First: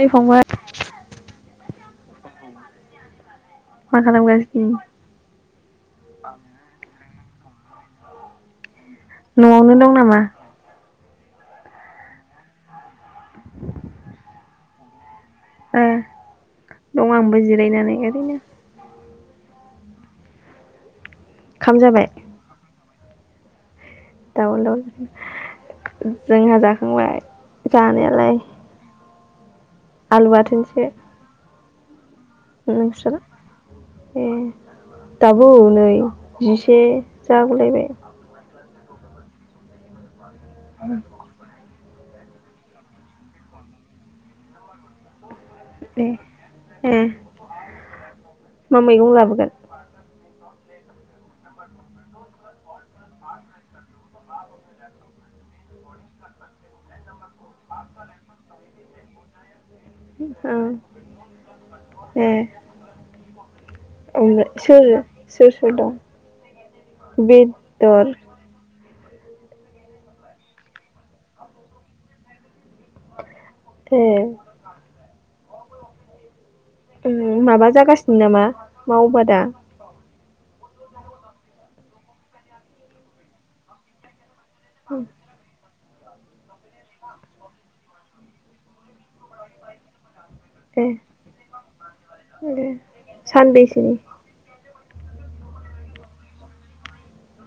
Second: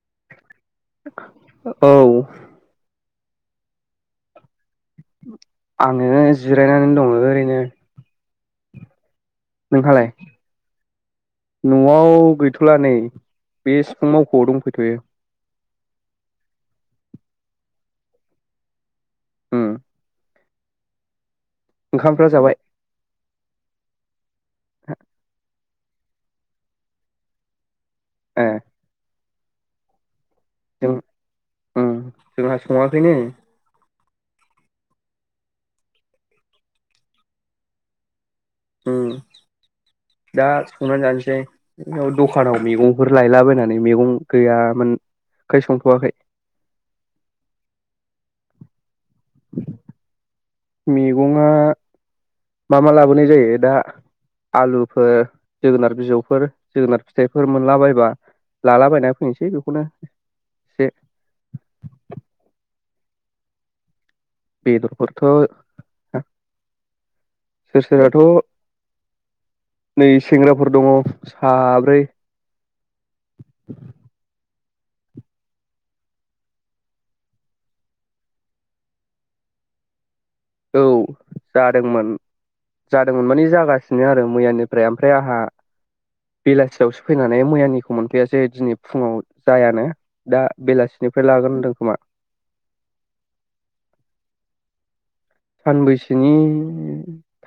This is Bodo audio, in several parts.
ओइ फंबाय औ मा खालाम गास आङो जिरायनानै दङो। रैनो न'आवनो दं नामा? न'आव गैथ'ला नै बे सिफुं मावख'आव दंफैथ'यो। ओ दं आंबो जिरायनानै ओरैनो। उम ओंखाम जाबाय ओंखामफ्रा जाबाय। [unintelligible] जोंहा जाखांबाय। जानायालाय ए आलु बाथोनसो जों उम जोंहा सङाखैनो। नोंस्रालाय ए दाबो नै जिसे जागुलायबाय। उम दा संना जानोसै। ओ दखानाव मैगंफोर लायलाबायनानै मैगं गैयामोन। ओंखाय ए संथ'वाखै। ए माम मैगं लाबोगोन? मैगंआ मा मा लाबोनाय जायो दा आलुफोर जोगोनार बिजौफोर जोगोनार फिथाइफोर मोनला बायबा लालाबायना फैनोसै बेखौ औ ए ओमबाय सोरो सोर बेदरफोरथ' सोर दं सोर बेदर सोराथ' नै सेंग्राफोर दङ साब्रै ए माबा जागासिनो नामा मावबा दा औ जादोंमोन जादोंमोन माने जागासिनो आरो मैयानिफ्राय ओमफ्राय आंहा बेलासियावसो फैनानै मैयानिखौ मोनफैया दिनै फुङाव जायानो दा दे बेलासिनिफ्राय लागोन होनदों खोमा दे सानबेसेनि सानबैसोनि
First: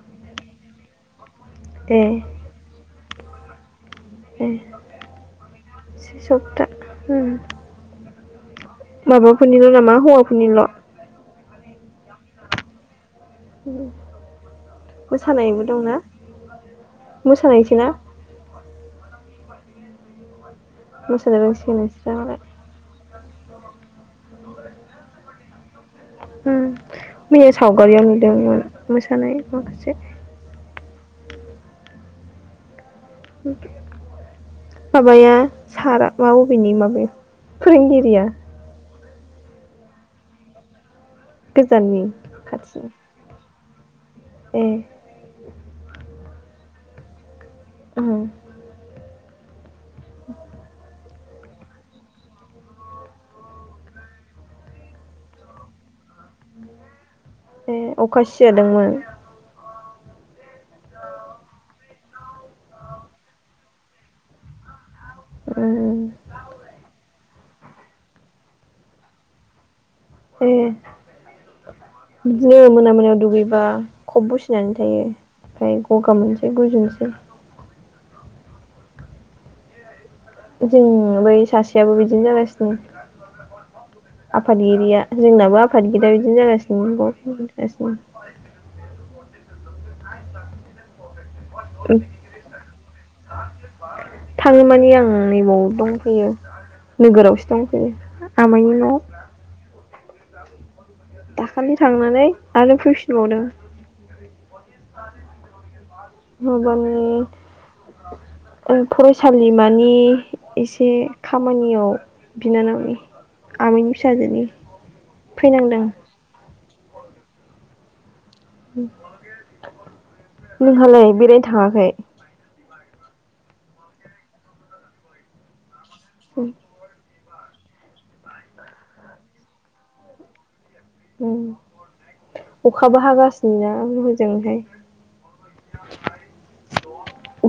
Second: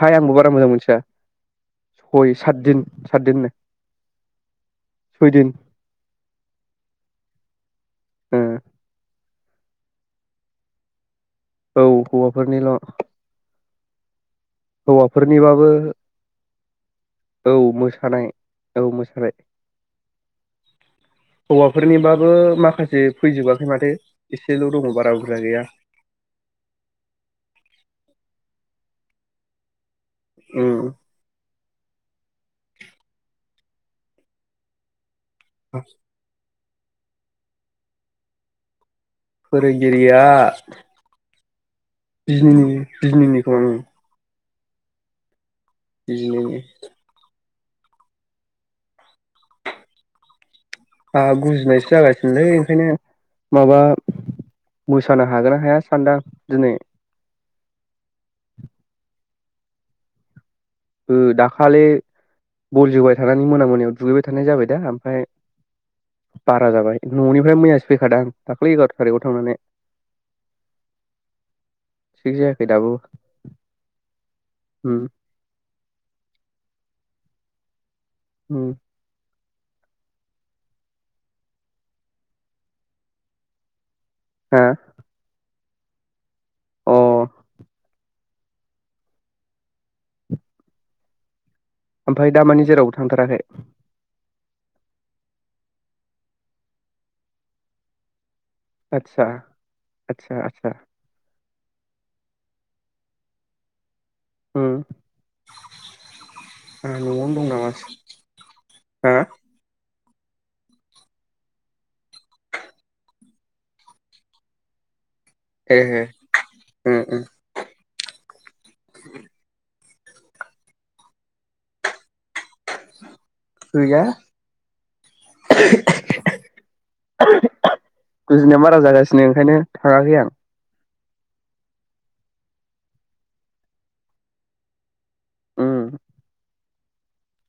थाय आंबो बारा मोजां मोनथिया ए सय सात दिन साददिननो ए से सबता ओम हो माबाफोरनिल' नामा हौवाफोरनिल' औ हौवाफोरनिल' उम हौवाफोरनिबाबो औ मोसानायसोना मोसानाय। औ मोसानाय। मोसानो रोंसिगोन नोंसोरा हौवाफोरनिबाबो मालाय माखासे फैजोबाखै माथो एसेल' दङ बारा बुरजा गैया। उम मैया सावगारियाव नुदोंमोन मोसानाय माखासे। उम [inaudible] माया साराबाव बिनि माबे फोरोंगिरिया फोरोंगिरिया गोजाननि बिजनिनि खाथिनि बिजनिनि। [unintelligible] ए बिजनिनि। उम। [inaudible] आंहा गुजुनायसो जागासिनोले ओंखायनो माबा मोसानो हागोन ना हाया सानदां दिनै। ए अखा सि जादोंमोन। ओ दाखालि बल जोबाय थानानै मोना मोनायाव दुगैबाय थानाय जाबाय दा ओमफ्राय उम बारा जाबाय न'नि ओमफ्राय मैयासो फैखादों आ दाख्लै एगार' थारिखाव थांनानै। ए थिग बिदिनो जायाखै दाबो मोना मोनायाव दुगैबा खब बुसिनानै उम थायो ओमफ्राय गगा मोनसै गुजुनोसै। उम। जों बै सासेयाबो बिदिनो जागासिनो। हा आफादगिरिया जोंनाबो आफ फादगिरि बिदिनो जागासिनो अ दं बाव जागासिनो [inaudible] ओमफफ्राय दा मानानि जेरावबो थांथाराखै थाङो माने आं नैबाव दंफैयो नोगोरावसो दंफैयो। आामायनि न'आव। आतसा आतसा। दाखालि थांनानै आरो फैफिनबावदों। उम आंहा [inaudible] माबानि न'आवनो दं नामासो हा फरायसालिमानि एसे खामानियाव बिनानावनि आमैनि फिसाजोनि फैनांदों ए उम उम [inaudible] नोंहालाय बेरायनो थाङाखै गैया उ गुजुनाया बारा जागासिनो ओंखायनो थाङाखै आं उम अखाबो हागासिनोना हजोंहाय उम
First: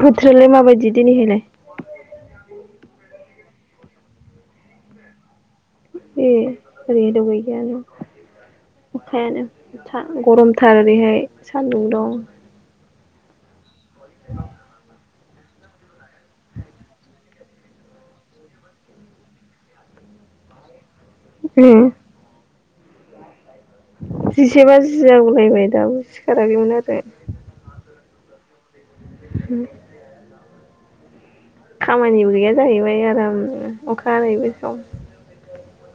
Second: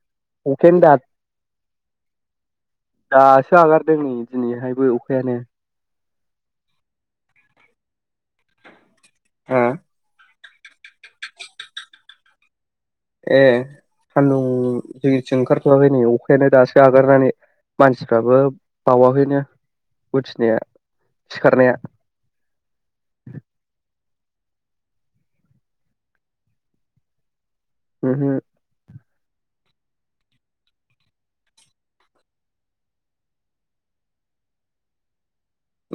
बोथोरोलाय अखायानो दा माबायदि दिनैहायलाय दासो हगारदों नै दिनैहायबो अखायानो ए एरै द गयगानो हा अखायानोथा गरम थार ओरैहाय सान्दुं दं ए सान्दुं जथिं ओंखारथ आखै नै अखायानो दासो आगारनानै मानसिफ्राबो बावाखैनो उथिनाया सिखारनाया उम जिसे बाजि जागौलायबाय दाबो सिखाराखैमोन आरो उम हम हम खामानिबो गैया जाहैबाय आरामनो अखा हानायबो सम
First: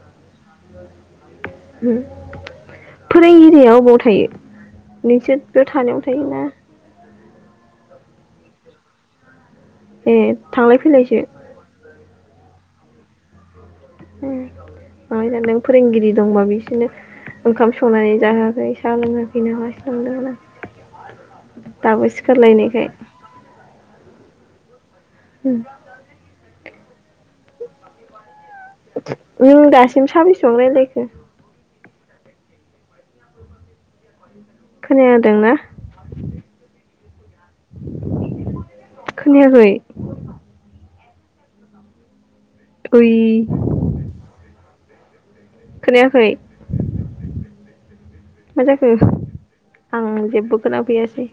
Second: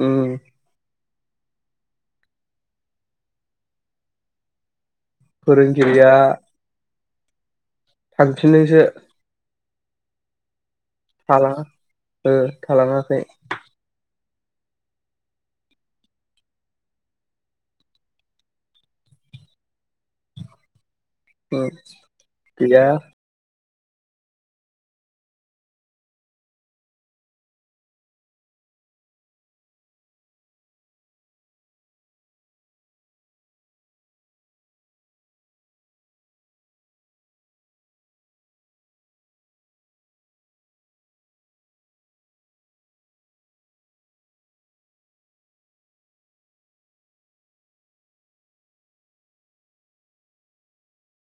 उम [inaudible] फोरोंगिरिया अबाव थायो? नोंसोर बेव थानायाव फोरोंगिरिया थायोना थांफिनोसो ए थांलाय फैलायसो थालाङा ओ थालाङाखै उम माबा जादों फोरोंगिरि दंबा बिसोरनो ओंखाम संनानै जाहोआखै साहा लोंङाखै न लाय स लोंदों उम आं दबो गैया सिखारलायनायखाय उ [inaudible] नों दासिम साबैसेबां रायलायखो? खोनायादोंना [inaudible] खोनायाखै? गय खोनायाखै मा जाखो आं जेबो खोनाफैयासै